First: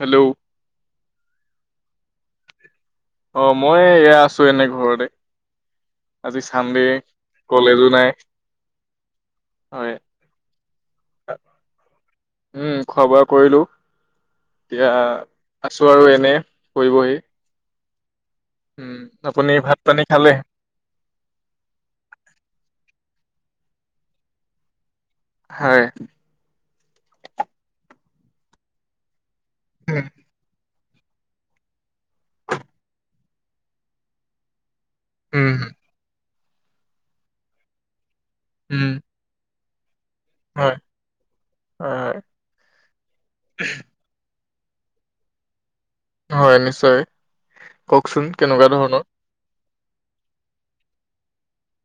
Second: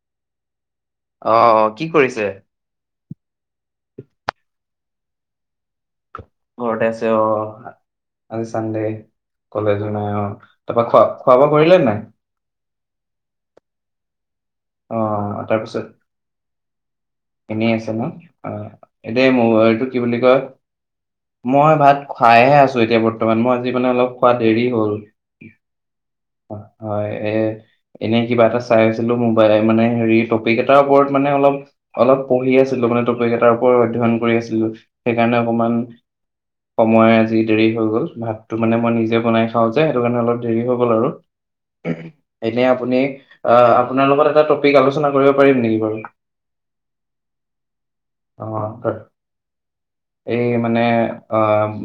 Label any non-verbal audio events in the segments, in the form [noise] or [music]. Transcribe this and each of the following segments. Hello অ'। কি কৰিছে? অ', মই এয়া আছোঁ এনে ঘৰতে। আজি চানডে ঘৰতে আছে অ', কলেজো নাই আজি চানডে, কলেজো হয় নাই অ', তাৰপা খোৱা-খোৱা বোৱা কৰিলে নাই? তিয়া অ তাৰপিছত আছোঁ আৰু এনে, শুই‌, বহি। [inaudible] অ', এতিয়া মোৰ এইটো কি পানী বুলি খালে কয়, মই ভাত খাইহে আছোঁ এতিয়া বত- মই আজি মানে অলপ খোৱা দেৰি হ'ল। হয়। হয়, এ, এনেই কিবা এটা চাই আছিলোঁ মোক এই মানে উম হেৰি টপিক এট তাৰ ওপৰত মানে অলপ, অলপ পঢ়ি আছিলোঁ, মানে টপিক এটাৰ ওপৰত অধ্যয়ন কৰি আছিলোঁ। সেইকাৰণে উম অকমান সময় আজি দেৰি হৈ গ'ল। ভাতটো মানে উম মই নিজে বনাই অ' যে টো কাৰণে অলপ দেৰি হয় হৈ গ'ল আৰু, হয় হয় এতিয়া আপুনি আ আপোনাৰ লগত টা টপিক আলোচনা কৰিব পাৰিম নেকি বাৰু? হয় নিশ্চয়, কওকচোন অ কেনেকুৱা হয়। ধৰণৰ? এই মানে, অ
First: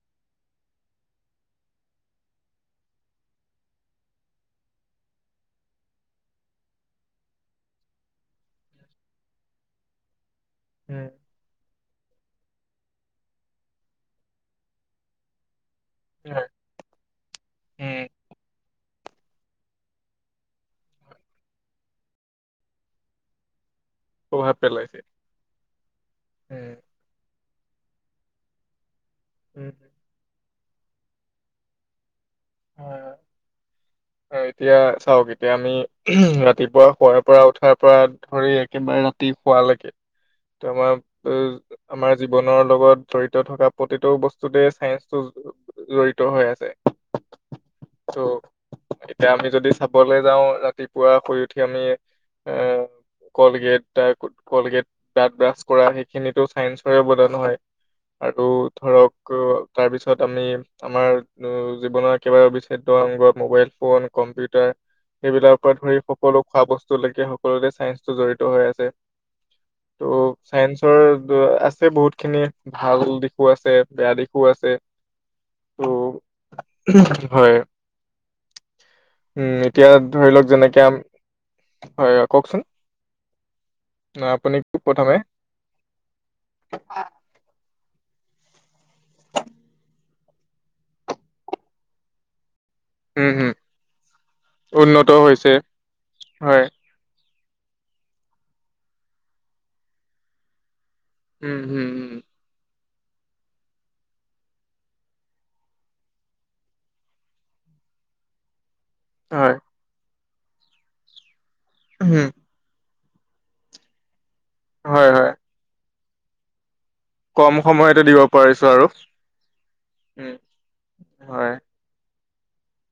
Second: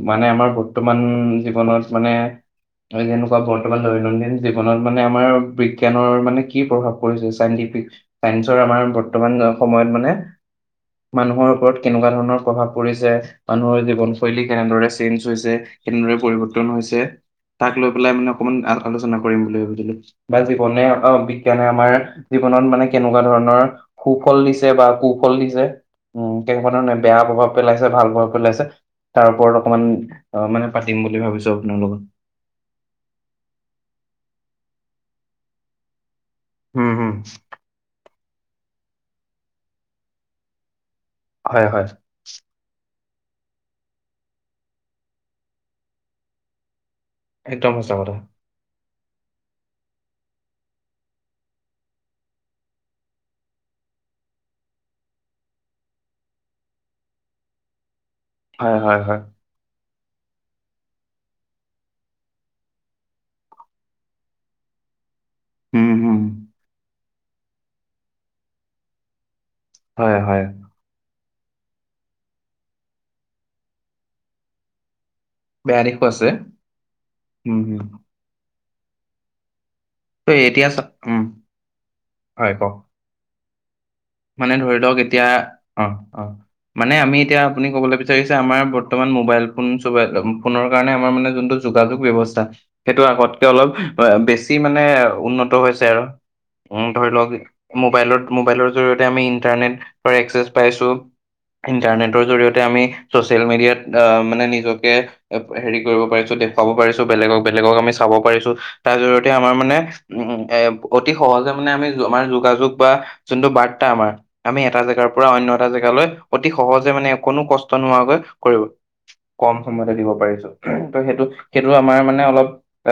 মানে আমাৰ বৰ্তমান জীৱনত মানে, যেনেকুৱা বৰ্তমান দৈনন্দিন জীৱনত মানে আমাৰ বিজ্ঞানৰ মানে কি প্ৰভাৱ পৰিছে? চায়েন্তিফ, চাইন্সৰ আমাৰ বৰ্তমান সময়ত মানে উম মানুহৰ ওপৰত কেনেকুৱা ধৰণৰ প্ৰভাৱ পৰিছে? মানুহৰ জীৱনশৈলী কেনেদৰে চেঞ্জ হৈছে? কেনেদৰে হয় পৰিৱৰ্তন হৈছে? তাক লৈ উম পেলাই মানে অকমান আৰ আলোচনা কৰিম বুলি সুধিলো। বা জীৱনে অ বিজ্ঞানে আমাৰ জীৱনত মানে কেনেকুৱা ধৰণৰ সুফল প্ৰভাৱ দিছে বা পেলাইছে কুফল দিছে, উম কেনেকুৱা ধৰণে বেয়া প্ৰভাৱ পেলাইছে ভাল [unintelligible] পেলাইছে তাৰ ওপৰত উম অকণমান।। অ মানে পাতিম বুলি ভাবিছোঁ আপোনাৰ লগত। হয় হয়। অ এতিয়া চাওঁক এতিয়া আমি।। ৰাতিপুৱা হুম হুম শুৱাৰ পৰা উঠাৰ পৰা।। ধৰি একেবাৰে ৰাতিপুৱালৈকে তোমাৰ।। হয় হয় উম আমাৰ জীৱনৰ লগত।। জড়িত থকা প্ৰতিটো বস্তুতেই চাইন্সটো জড়িত হৈ আছে। একদম সঁচা কথা। ত' এতিয়া আমি যদি চাবলৈ যাওঁ। ৰাতিপুৱা শুই উঠি আমি এ কলগেট টাইপ কলগেট দাতঁ ব্ৰাছ কৰা। সেইখিনিতো চাইন্সৰে অবদান হয়। আৰু হয় হয় ধৰক হয় অ।। তাৰপিছত আমি আমাৰ জীৱনৰ একেবাৰে অবিচ্ছেদ্য অংগ মোবাইল ফোন, কম্পিউটাৰ। সেইবিলাকৰ পৰা উম ধৰি হুম সকলো খোৱা বস্তু গতিক সকলোতে চাইন্সটো জড়িত হৈ আছে। হয় হয় ত' চায়েন্সৰ ত' আছে বহুত খিনি ভাল দিশো আছে, বেয়া দিশো আছে। বেয়া ত' দিশো আছে, হয় হুম। উম [unintelligible] এতিয়া ধৰি ত লওঁক এতিয়া চা যেনেকে আমি উম হয় কওঁকচোন? মানে ধৰি লওঁক এতিয়া অ' অ' মানে আমি এতিয়া আপুনি ক'বলৈ বিচা বিচাৰিছে আমাৰ বৰ্তমান মোবাইল ফোন চবে একদম। ফোনৰ কাৰণে আমাৰ মানে যোনটো যোগাযোগ ব্যৱস্থা সেইটো উম আগতকে হম অলপ অ' বেছি মানে উন্নত হৈছে আৰু হয় উ ধৰি ল'ব পাৰি। মোবাইলত মোবাইলৰ জৰিয়তে আমি ইন্টাৰনেটৰ এক্সেছ পাইছোঁ। উম হম হম ইণ্টাৰনেটৰ জৰিয়তে আমি চচিয়েল মিডিয়াত আ মানে নিজকে হেৰি কৰিব পাৰিছো, দেখুৱাব পাৰিছো বেলেগক- বেলেগক আমি চাব পাৰিছো। তাৰ জৰিয়তে হয় আমাৰ মানে উম এ অতি সহজে মানে আমি আমাৰ উম যোগাযোগ বা জোনটো বাৰ্তা আমাৰ আমি এটা জেগাৰ হয় পৰা হয় অন্য এটা জেগালৈ অতি সহজ যে মানে কোনো কম কষ্ট সময়তে নোহাৱাকৈ দিব কৰিব পাৰিছো আৰু কম সময়তে দিব উম পাৰিছো, ত সেইটো হয় কিন্তু আমাৰ মানে অলপ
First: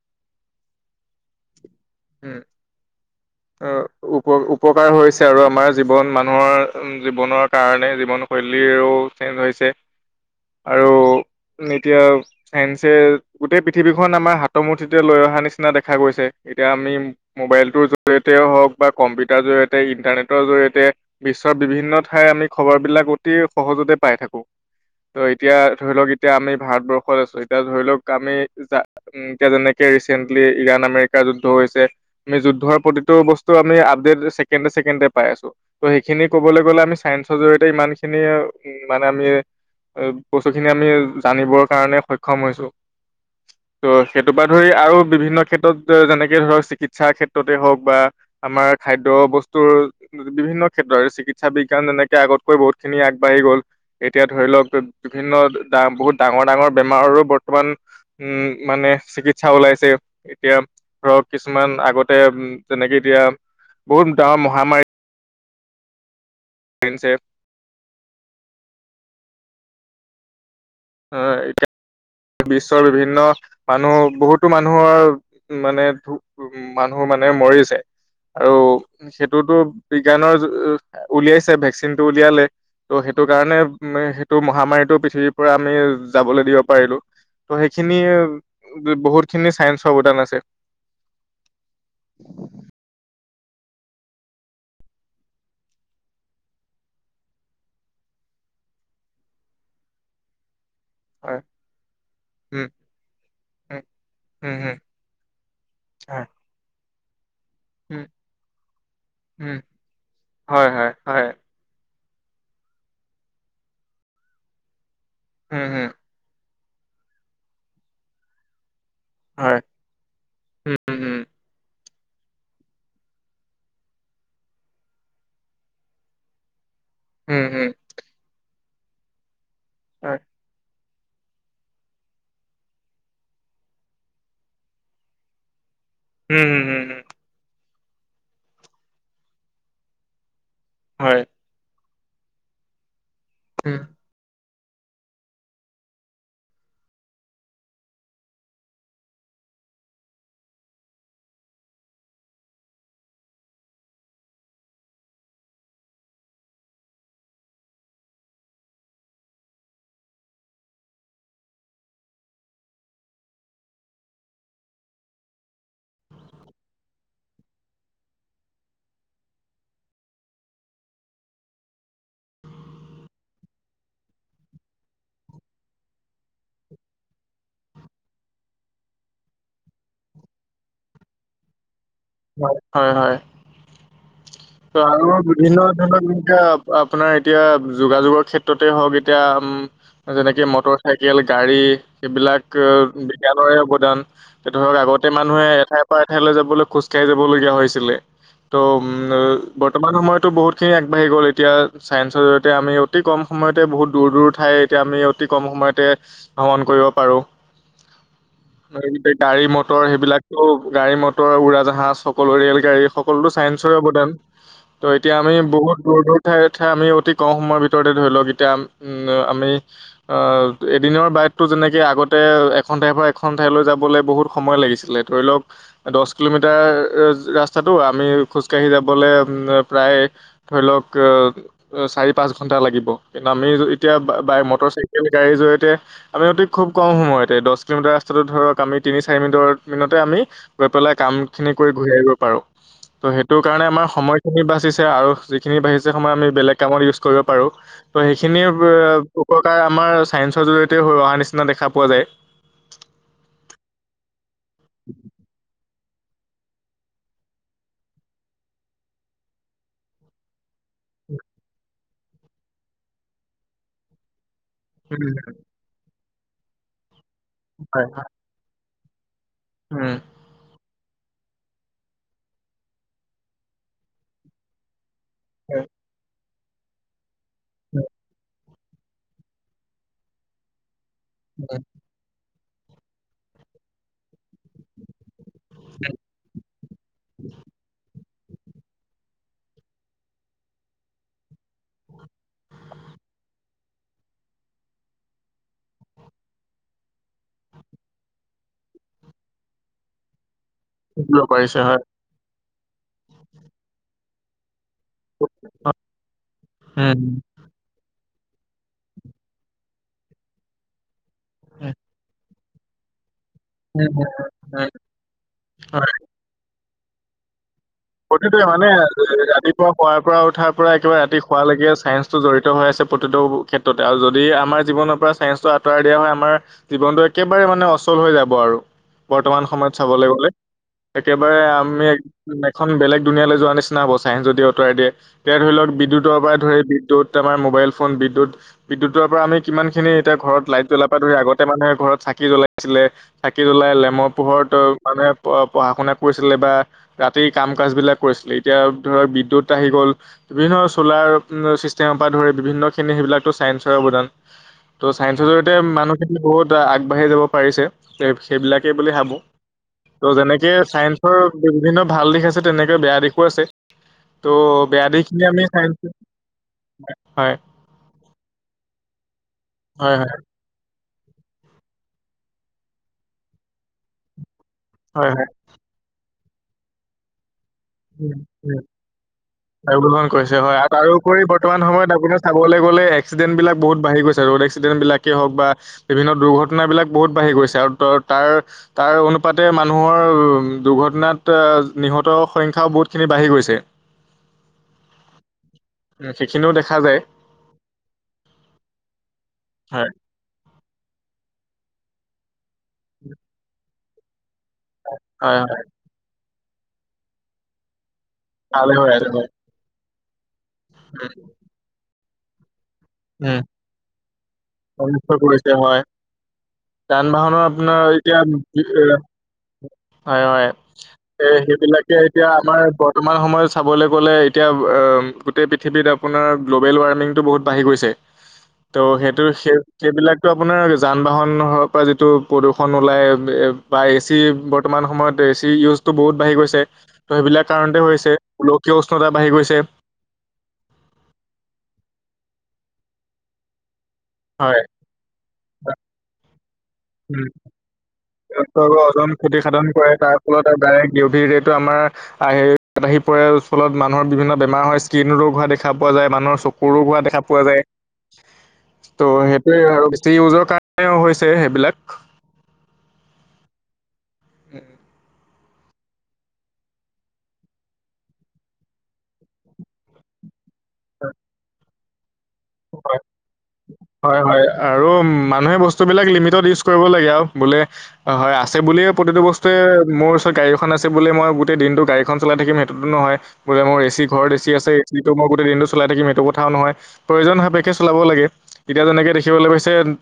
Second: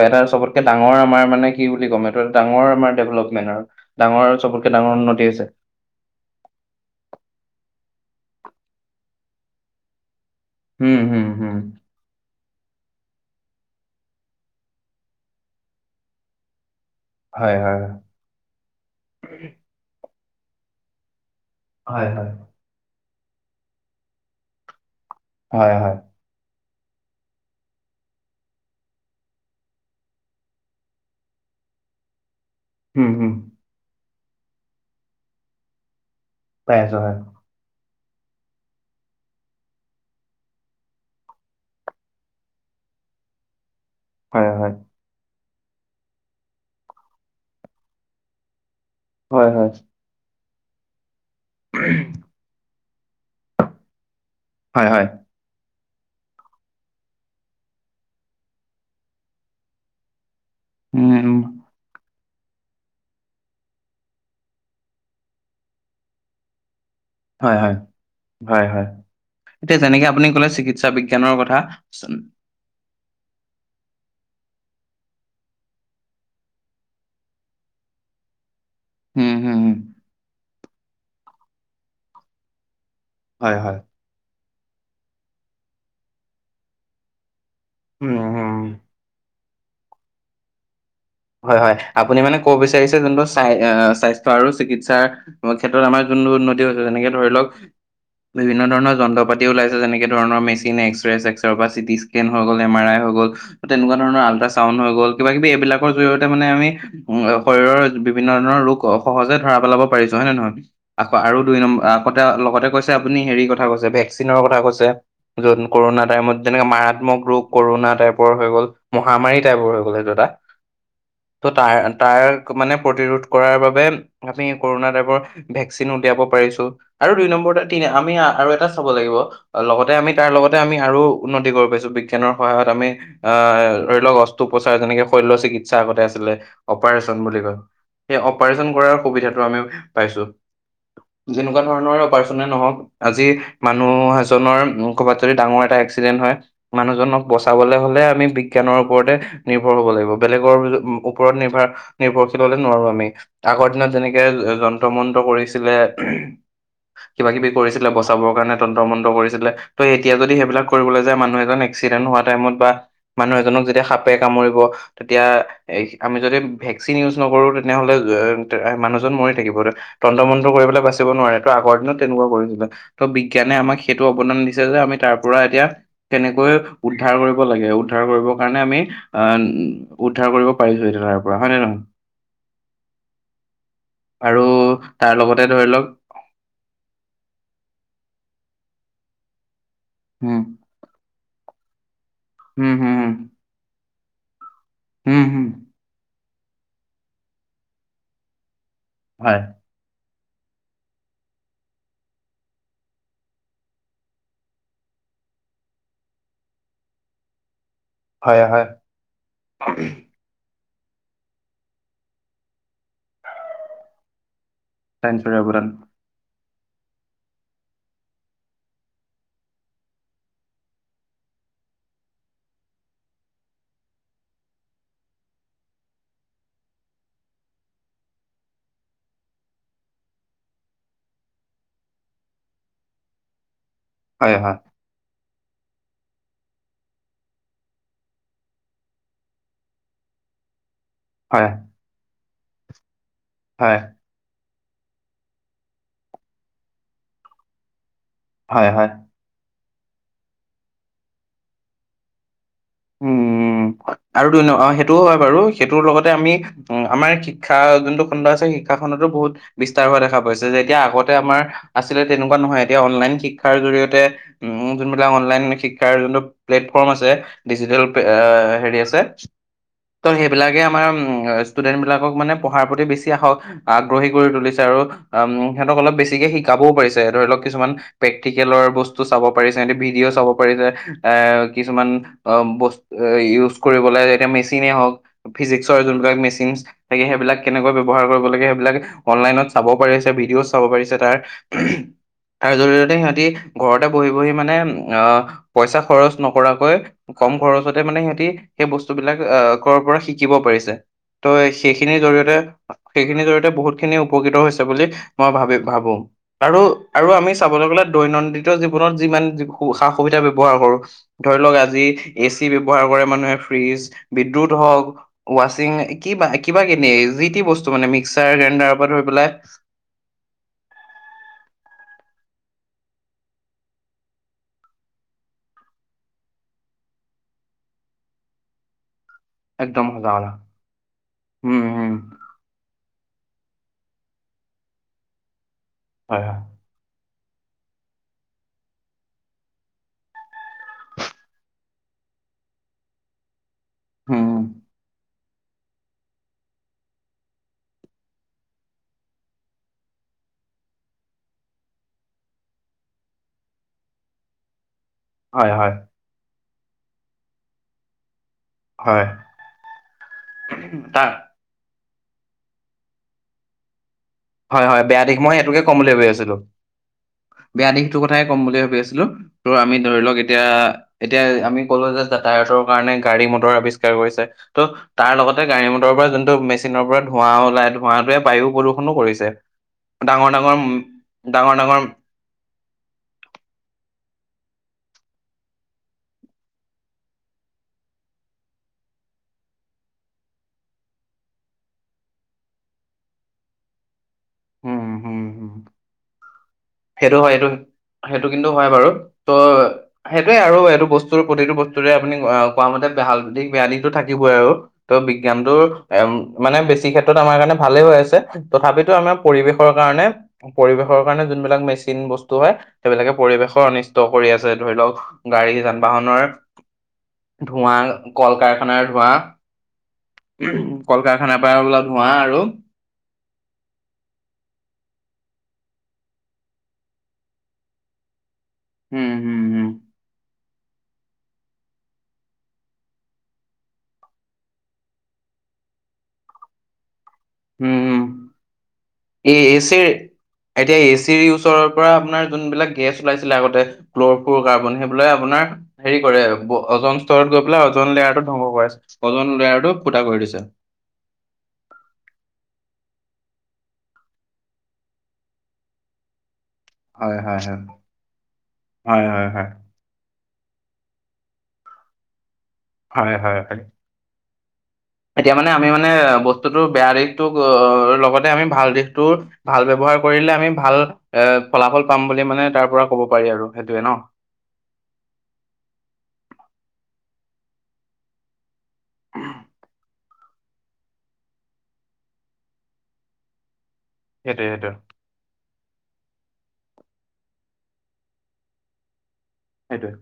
এটা চবতকে ডাঙৰ আমাৰ মানে কি বুলি ক'ম এইটো উম ডাঙৰ আমাৰ ডেভলপমেণ্ট আৰু, অ, ডাঙৰ উপ আৰু চবতকে উপকাৰ ডাঙৰ উণ্ণতি হৈছে আৰু আমাৰ জীৱন মানুহৰ জীৱনৰ কাৰণে জীৱন শৈলীৰো চেঞ্জ হৈছে। উম হম- হম। চাইঞ্চ এ গোটেই পৃথিৱীখন আমাৰ হাতৰ মুূঠিতে লৈ অহা নিচিনা দেখা গৈছে। [unintelligible] আমি হয়, হয়, মোবাইলটোৰ হয়। জৰিয়তেও হওক বা কম্পিউটাৰ জৰিয়তে ইণ্টাৰনেট জৰিয়তে বিশ্বৰ বিভিন্ন হয়, ঠাইৰ হয়। আমি খবৰবিলাক অতি সহজতে পাই থাকো। ত' এতিয়া হয়, ধৰি হয়। লওক এতিয়া আমি ভাৰতবৰ্ষত আছো এতিয়া ধৰি লওক আমি উ এতিয়া যেনেকে ৰিচেণ্টলি ইৰাণ আমেৰি কা যুদ্ধ হৈছে আমি যুদ্ধৰ উম, প্ৰতিটো উম, বস্তু আমি আপডেট চেকেণ্ড এ চেকেণ্ড এ পাই আছো, ত' সেই সেইখিনি ক'বলৈ পাই গ'লে আমি আছোঁ হয়। চায়ঞ্চৰ জৰিয়তে ইমান খিনি উ মানে আমি বস্তু খিনি আমি জানিবৰ কাৰণে সক্ষম হৈছো। ত' সেইটো পৰা হয়, ধৰি হয়, আৰু বিভিন্ন ক্ষেত যেনেকে ধৰক চিকিৎসাৰ ক্ষেত্ৰতে হওক বা আমাৰ খাদ্য হয়, হয়, বস্তুৰ বিভিন্ন ক্ষেত্ৰৰে চিকিৎ চা বিজ্ঞান এনেকৈ আগতকৈ বহুত খিনি আগবাঢ়ি গ'ল। এতিয়া ধৰি লওক হয়, হয়, বিভিন্ন ডা বহুত ডাঙৰ, ডাঙৰ বেমাৰৰো বৰ্তমান উম, মানে চিকিৎসা ওলাইছে এতিয়া ধৰক উম, কিছুমান আগত যে যেনেকে এতিয়া বহুত ডাঙৰ মহামাৰী। আহিছে। হয়-হয়-হয়-হয়। এতিয়া যেনেকে আপুনি ক'লে চিকিত চিকিৎসা বিজ্ঞানৰ অ' কথা বিশ্বৰ বিভিন্ন মানুহ বহুতো মানুহৰ মানে ধ উ মানুহ মানে মৰিছে আৰু উম, সেইটোতো হুম, হুম, বিজ্ঞানৰে যু উলিয়াইছে ভেকচিন টো উলিয়ালে। ত' সেইটো হয়, কাৰণে হয়, [unintelligible] মহামাৰীটো পৃথিৱীৰ পৰা আমি যাবলৈ দিব পাৰিলো। ত' সেইখিনি উম, উম। বহুত খিনি চাইন্সৰ অৱদান আছে। হয়-হয়, আপুনি মানে ক'ব বিচাৰিছে যোনটো স্বাস্থ্য আৰু চিকিৎসাৰ ক্ষেত্ৰত আমাৰ যোন উন্নতি হৈছে, যেনেকে ধৰি লওক বিভিন্ন ধৰণৰ যন্ত্ৰ পাতি ওলাইছে যেনেকে ধৰণৰ মেচিন ইন হয় এক্সৰে-ছেক্সৰে পা চিটী স্কেন হৈ গ'ল, উম এম আৰ আই হৈ গ'ল ত' উম তেনুকুৱা ধৰণৰ উম হম আল্টাচাউণ্ড হৈ গ'ল, কিবা-কিবি এইবিলাক হয় জৰিয়তে মানে আমি উম অ শৰীৰৰ উম বিভিন্ন ধৰণৰ ৰোগ অ' সহজে ধৰা উম পেলাব পাৰিছো হয় নে নহয়, হয় আকৌ হয় আৰু দুই নম্বৰ আ ক'তে আউ লগতে কৈছে, আপুনি হেৰি কথা কৈছে, ভেকচিনৰ কথা কৈছে। য'ত উম হম কৰোণা টাইমত যেনেকে মাৰাত্মক ৰোগ কৰোণা টাইপৰ হৈ গ'ল মহামাৰী টাইপৰ হৈ গ'ল এইটো এটা। উম-হুম। তা তাক মানে প্ৰতিৰোধ কৰাৰ বাবে আমি কৰোণা টাইপৰ ভেকচিন উলিয়াব পাৰিছো। আৰু দুই উম নম্বৰ উম এটা উম থিং আ আমি আৰু এটা ব লাগিব লগতে আমি হয় তাৰ লগতে আমি আৰু উন্নতি কৰিব পাইছো বিজ্ঞানৰ সহায়ত আমি, আহ ধৰি লওক অস্ৰোপচাৰ যেনেকে শল্য চিকিৎস কিৎসা আগতে আছিলে, উম হম হম হম অপাৰেচন বুলি কয়। সেই অপাৰেচন কৰাৰ সুবিধাটো আমি পাইছো। হয় যেনেকুৱা ধৰণৰ অপাৰচনে নহক, আজি উম মানুহ এজনৰ ক'ৰবাত যদি ডাঙৰ এটা এক্সিডেন্ট হয়, মানুহজনক বচাবলে হ'লে আমি বিজ্ঞানৰ ওপৰতে নিৰ্ভৰ হ'ব লাগিব। বেলেগৰ উম ওপৰত নিভ নিৰ্ভৰশীল হ'লে নোৱাৰো আমি। আগৰ দিনত যেনেকে যন্ত্ৰ মন্ত্ৰ কৰিছিলে, কিবা কিবি কৰিছিলে বচাবৰ কাৰণে তন্ত্ৰ মন্ত্ৰ কৰিছিলে ত এতিয়া যদি সেইবিলাক কৰিবলৈ যায় মানুহ এজন এক্সিডেন্ট হোৱা টাইমত বা মানুহ এজনক যেতিয়া সাপে কামুৰিব তেতিয়া এইস আমি যদি ভেকচিন ইউজ নকৰো তেনেহলে মানুহজন মৰি থাকিব। তন্ত্ৰমন্ত কৰিব পেলাই বাচিব নোৱাৰে ত আগৰ দিনত তেনেকুৱা কৰিছিলে, ত বিজ্ঞানে আমাক সেইটো অৱদান দিছে যে আমি তাৰ পৰা এতিয়া কেনেকৈ উদ্ধাৰ কৰিব লাগে উদ্ধাৰ কৰিব কাৰণে আমি আহ উদ্ধাৰ কৰিব পাৰিছো এতিয়া তাৰ পৰা হয় নে নহয়? হয় হয়। আৰু ত তাৰ আৰু লগতে বিভিন্ন ধৰি লওক ধৰণৰ আপোনাৰ এতিয়া যোগাযোগৰ ক্ষেত্ৰতে হওক এত এতিয়া উম উম যেনেকে মটৰ চাইকেল গাড়ী সেইবিলাক হম হম বিজ্ঞানৰে অৱদান এ ধৰক আগতে হম হম হম মানুহে এঠাইৰ পৰা থেলৈ যাবলৈ খোজ কে যাব লগীয়া হৈছিলে। ত উম হয় বৰ্তমান সময়ত ত বহুতখিনি আগবাঢ়ি গ'ল এতিয়া চায়েঞ্চৰ জৰিয়তে আমি অতি কম সময়তে বহুত দূৰ দূৰ ঠাই এতিয়া আমি অতি কম সময়তে ভ্ৰমণ কৰিব পাৰো। গোটেই গাড়ী মটৰ সেইবিলাকটো গাড়ী মটৰ উৰা জা হা চকলো ৰেল গাড়ী সকলোতো চাইেঞ্চৰে অৱদান ত এতিয়া আমি বহুত দূৰ দূৰ ঠাই ঠাই আমি অতি কম সময়ৰ ভিতৰতে ধৰি লওক অতি কম সময়ৰ ভিতৰতে ধৰিলক এতিয়া আমি আ এদিনৰ বাইটতো যেনেকে আগতে এখন ঠাইৰ পৰা এখন ঠাইলৈ যাবলৈ বহুত সময় লাগিছিলে ধৰি লওক দহ কিলোমিটাৰ আ ৰাস্তটো আমি খোজকাঢ়ি যাবলে প্ৰায় ধৰি লক চাৰি পচ ঘন্টা লাগ কিন্তু আমি এতিয়া বাই বাই মটৰ চাইকেল গাড়ীৰ জৰিয়তে আমি অতি খুব কম সময়তে দহ কিলোমিটাৰ ৰাস্তাটো ধৰক আমি তিনি চাৰি মিনিটৰ মিনিতে আমি গৈ পেলাই কাম খিনি কৰি ঘূৰি আহিব পাৰো। ত' সেইটো কাৰণে আমাৰ সময়খিনি বাচ আৰু যিখিনি বাঢ়িছে সময় আমি বেলেগ কামত ইউজ কৰিব পাৰো। ত সেইখিনি উপকাৰ আমাৰ চায়েন্ঞ্চৰ জৰিয়তে হৈ অহা নিচিনা দেখা পোৱা যায়। আৰু দুই ন সেইটোও হয় বাৰু। সেইটোৰ লগতে আমি উ আমাৰ শিক্ষা যোনটো খণ্ড আছে শিক্ষা খণ্ডতো বহুত বিস্তাৰ হোৱা দেখা পাইছে যে এতিয়া আগতে আমাৰ আছিলে তেনেকুৱা নহয় এতিয়া অনলাইন শিক্ষাৰ জৰিয়তে উম যোনবিলাক অনলাইন শিক্ষাৰ যোনটো প্লেটফৰ্ম আছে ডিজিটেল হয়, পে আ হেৰি আছে। উম। [inaudible] ত সেইবিলাকে। আমাৰ ষ্টুডেন্ট বিলাকক মানে পঢ়াৰ প্ৰতি বেছি আহ আগ্ৰহী কৰি তুলিছে আৰু। উ হয়, সিহঁতক অলপ বেছিকে শিক শিকাবও পাৰিছে ধৰি লক। কিছুমান উম, প্ৰেকি লোৰ কেলৰ বস্তু চাব পাৰিছে এতে ভিডিঅ' চাব পাৰিছে। এ উম, কিছুমান। অ' বস্তু ইউজ কৰিবলৈ এতিয়া মেছি জিকি নহওঁক ফিজিক্সৰ যুণকেটা মেচিন থাকে সেইবিলাক কেনেকৈ ব্যৱহাৰ কৰিব। সেইবিলাক অনলাইনত চাব পাৰিছে ভিডিঅ' চাব পাৰিছে তাৰ তাৰ জৰিয়তে সিহঁতি ঘৰতে বহি বহি মানে আহ পইচা খৰচ নকৰাকৈ কম খৰচতে মানে সিহতি। সেই বস্তু বিলাক কৰবাৰ পৰা শিকিব পাৰিছে। তে, শিকিব তই পাৰিছে হয়। সেইখিনিৰ জৰিয়তে। সেইখিনিৰ জৰিয়তে বহুত খিনি উপকৃত হৈছে। সেইবোলি মই ভাবি ভাবো। আৰু আৰু উম, আমি চাবলৈ গ'লে। দৈনন্দিত জীৱনত যিমান সা সুবিধা ব্যৱহাৰ কৰো। ধৰি লওক উম, আজি। এ 'চি ব্যৱহাৰ কৰে মানুহে। ফ্ৰিজ, উম, উম, বিদ্যুত উম, হওক ৱাচিং হয়। কি বাকি। কিবা কিনি যি, টি বস্তু। মানে মিক্সাৰ প্ৰতিটোৱে মানে গ্ৰাইণ্ডাৰৰ পৰা ধৰি পেলাই ৰাতিপুৱা শুৱোৱাৰ পৰা উঠাৰ পৰা একেবাৰে ৰাতি শোৱালৈকে আছে। ছাইন্সটো জড়িত হৈ আছে। প্ৰতিটো ক্ষেত্ৰতে আৰু যদি আমাৰ জীৱনৰ পৰা চাইন্সটো আঁতৰাই দিয়া হয় আমাৰ জীৱনটো একেবাৰে মানে অচল হৈ যাব আৰু। বৰ্তমান সময়ত একদম চাব লৈ সঁচা গলে,,,, কথা একেবাৰে উম আমি। উম বেলেগ দুনীয়ালৈ যোৱা নিচিনা হব। চাইন্স যদি আতৰাই দিয়ে। তেতিয়া ধৰি লওক। বিদ্যুতৰ হয় পৰা হয় ধৰি বিদ্যুৎ। এতিয়া আমাৰ মোবাইল ফোন বিদ্যুত- বিদ্যুতৰ পৰা আমি কিমান খিনি এতিয়া ঘৰত লাইট জ্বলাব ধৰি আগতে মানুে ঘৰত চাকি জ্বলাইছিলে। চাকি জ্বলাই লেমৰ উম পোহৰত মানে। পঢ়া- শুনা কৰিছিলে বা ৰাতি। গোটেই কাম কাজ বিলাক কৰিছিলে। এতিয়া ধৰ বিদ্যুতআহি গ'ল। বিভিন্ন চলাৰ চিষ্টেমৰ পৰা ধৰি বিভিন্ন খিনি সেইবিলাকো চাইন্সৰ অৱদান। ত' চাইন্স ৰ হয় জৰিয়তে হয় মানুহখিনি বহুত। ত 'আগবাঢ়ি যাব পাৰিছে। সেইবিলাকেই বুলি হয় ভাবো। ত' যেনেকে তাৰ চাইন্সৰ বিভিন্ন। ভাল দিশ আছে তেনেকে বেয়া দিশো আছে। ত' হয় হয় বেয়া দিশ দিশখিনি মই আমি এইটোকে চায়েন্স ক'ম বুলি ভাবি আছিলো, হয় বেয়া দিশটোৰ কথাই ক'ম বুলি ভাবি আছিলো। ত' আমি হয় ধৰি লওক হয় এতিয়া। এতিয়া আমি ক'লো যে যাতায়াতৰ কাৰণে গাড়ী, মটৰ আৱিষ্কাৰ কৰিছে। ত' তাৰ হয় হয় লগতে গাড়ী, মটৰ পৰা যোন ধৰক মেচিনৰ পৰা ধোৱাও ওলাই, উম, ধুৱাটোৱেই বায়ু উম, প্ৰদূষনু কৰিছে। [unintelligible] ডাঙৰ ডাঙৰ হয় আৰু উম, তাৰোপৰি ডাঙৰ বৰ্তমান ডাঙৰ সময়ত আপোনাৰ চাবলৈ গ'লে এক্সিডেণ্ট বিলাক বহুত বাঢ়ি গৈছে ৰোড এক্সিডেণ্ট। বিলাকেই হওক বা বিভিন্ন দুৰ্ঘটনাবিলাক বহুত বাঢ়ি গৈছে। আৰু ত' তাৰ, তাৰ অনুপাতে মানুহৰ উ দুৰ্ঘটনাত নি'হত। সংখ্যাও বহুতখিনি বাঢ়ি গৈছে। উম হম অহ' ঠিক সেইটো হয়, এইটো সেইটো কিন্তু হয় বাৰু। ত' হয় সেইটোৱে আৰু এইটো বস্তুৰ প্ৰতিটো বস বস্তুৰে আপুনি তোমাৰ মতে ভাল দিশ, বেয়া দিশ। টো থাকি আৰু ত' হয় হয় বিজ্ঞানটোত এ মানে বেছি ক্ষেত্ৰত আমাৰ কাৰণে ভালেই হৈ আছে। ছে ভালে হৈ তথাপিতো আছে আমাৰ হয় পৰিৱেশৰ কাৰণে। পৰিৱেশৰ উম, কাৰণে যদ মেচিন বস্তু হয়। সেইবিলাকে উম, পৰিবেশো অনিষ্ট কৰি আছে ধৰি লওঁক অনিষ্ট কৰিছে গাড়ী হয় যান বাহনৰ যান বাহনৰ ধোৱা, আপোনাৰ কল কাৰখানাৰ ধোৱা হয়-হয় এ সেইবিলাকে ধোঁৱা এতিয়া আৰু আমাৰ বৰ্তমান সময় চাবলৈ গ'লে এতিয়া [unintelligible] গোটেই পৃথৱীত আপোনাৰ গ্লবেল ৱাৰ্মিং টো বহুত বাঢ়ি গৈছ যে ত' উম, সেইটো উম, [unintelligible] উম। সেইবিলাক টো আপোনাৰ যান বাহনহৰ পৰা যিটো প্ৰদূষণ ওলাই বা এচি বৰ্তমান সময়ত এচি ইউজটো বহুত বাঢ়ি গৈছে ত' সেইবিলাক কাৰণতে হৈছে গোলকীয় উচ এ -এচিৰ এতিয়া এচিৰ ওচৰৰ পৰা আপোনাৰ যোনবিলাক গেছ ওলাইছিলে আগতে ফ্ল'ৰপুৰ হয়। কাৰ্বন সেইবিলাকে আপোনাৰ হেৰি কৰে আৰু। উম, [unintelligible] কৰে আৰু অজন ক্ষতিসাধন লেয়াৰটো কৰে ফুটা তাৰ কৰি দিছে। ফলত আৰু ডাইৰেক্ট ইও ভি ৰেটো আমাৰ আহে [unintelligible] আহি পৰে আৰু ফলত মানুহৰ বিভিন্ন বেমাৰ হয় স্কিনো ৰোগ হোৱা দেখা পোৱা যায় মানুহৰ চক সৰু হোৱা হয় দেখা পোৱা হয় যায়, হয় ত' হয় হয় হয় সেইটোৱে আৰু বেছি ইউজৰ কাৰণেও হৈছে সে সেইবিলাক [inaudible] হয়, হয়, হয়। উম। এতিয়া মানে আমি মানে বস্তুতটোৰ বেয়া দিশটোক লগতে আমি ভাল দিশটো ভাল ব্যৱহাৰ কৰিলে আমি ভাল এ ফলাফল পাম বুলি মানে তাৰ পৰা হয়, ক'ব পাৰি আৰু সেইটোয়ে ন। হয়, হয় আৰু মানুহে বস্তুবিলাক লিমিটত ইউজ কৰিব লাগে। আৰু বোলে অ, হয় আছে বুলিয়ে প্ৰতিটো বস্তুৱে মোৰ ওচৰত গাড়ীখন আছে বুলিয়েই মই গোটেই দিনতো গাড়ীখন চলাই থাকিম সেইটোতো নহয়। বোলে মোৰ এচি ঘৰত সেইটোৱে এচি আছে সেইটোৱে মই গোটেই দিনটো চলাই থাকিম এইটো কথাওঁ নহয়। উ [inaudible] প্ৰয়োজন সাপেক্ষে চলাব লাগে। এতিয়া যেনেকে দে দেখিবলৈ পাইছে অ' সেইটোৱে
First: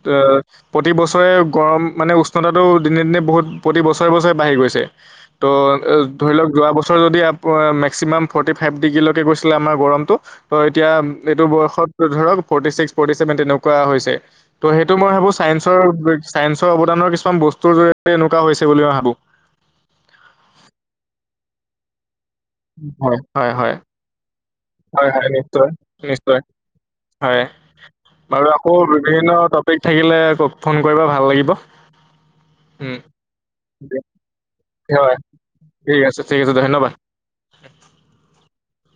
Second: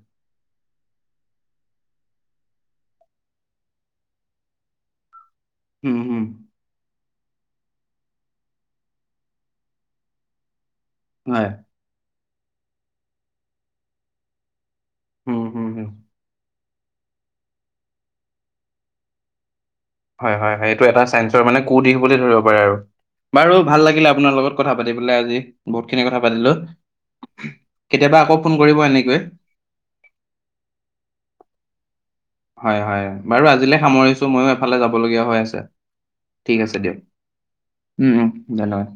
প্ৰতি বছৰে গৰম মানে উষ্ণতাটো দিনে দিনে বহুত প্ৰতি বছৰে বছৰে বাঢ়ি গৈছে। ত এ উম হুম ধৰি লওঁক যোৱা বছৰ চৰ যদি আপ অ', মেক্সিমাম ফ'ৰ্টি ফাইভ ডিগ্ৰীলৈকে গৈছিলে আমাৰ গৰমটো ত' এতিয়া এইটো হয় বয়সত ধৰক ফৰ্টি ছিক্স, ফৰ্টি ছেভেন তেনেকুৱা হৈছে। ত' সেইটো মই ভাবোঁ উম হুম হুম চাইন্সৰ-চাইন চ' অৱদানৰ কিছুমান বস্তুৰ জৰিয়তে এনেকুৱা হৈছে বুলি মই ভাবোঁ। হয়, হয়, হয় এইটো এটা চাইন্সৰ মানে কু দিশ বুলি ধৰিব পাৰে আৰু হয়, হয়, বাৰু হয়, ভাল লাগিলে আপোনাৰ লগত কথা পাতি হয়, পেলাই হয়, আজি নিশ্চয়, বহুতখিনি কথা নিশ্চয়, পাতিলোঁ। হয় কেতিয়াবা বাৰু ফোন আকৌ কৰিব এনেকৈ। বিভিন্ন টপিক থাকিলে ফোন কৰিব ভাল লাগিব। হয়, উম, হয়। বাৰু আজিলে দিয়া। সামৰিছোঁ ময়ো এফালে হয় যাবলগীয়া হৈ আছে। ঠিক আছে ঠিক আছে ধন্যবাদ দিয়ক। উম। ধন্যবাদ।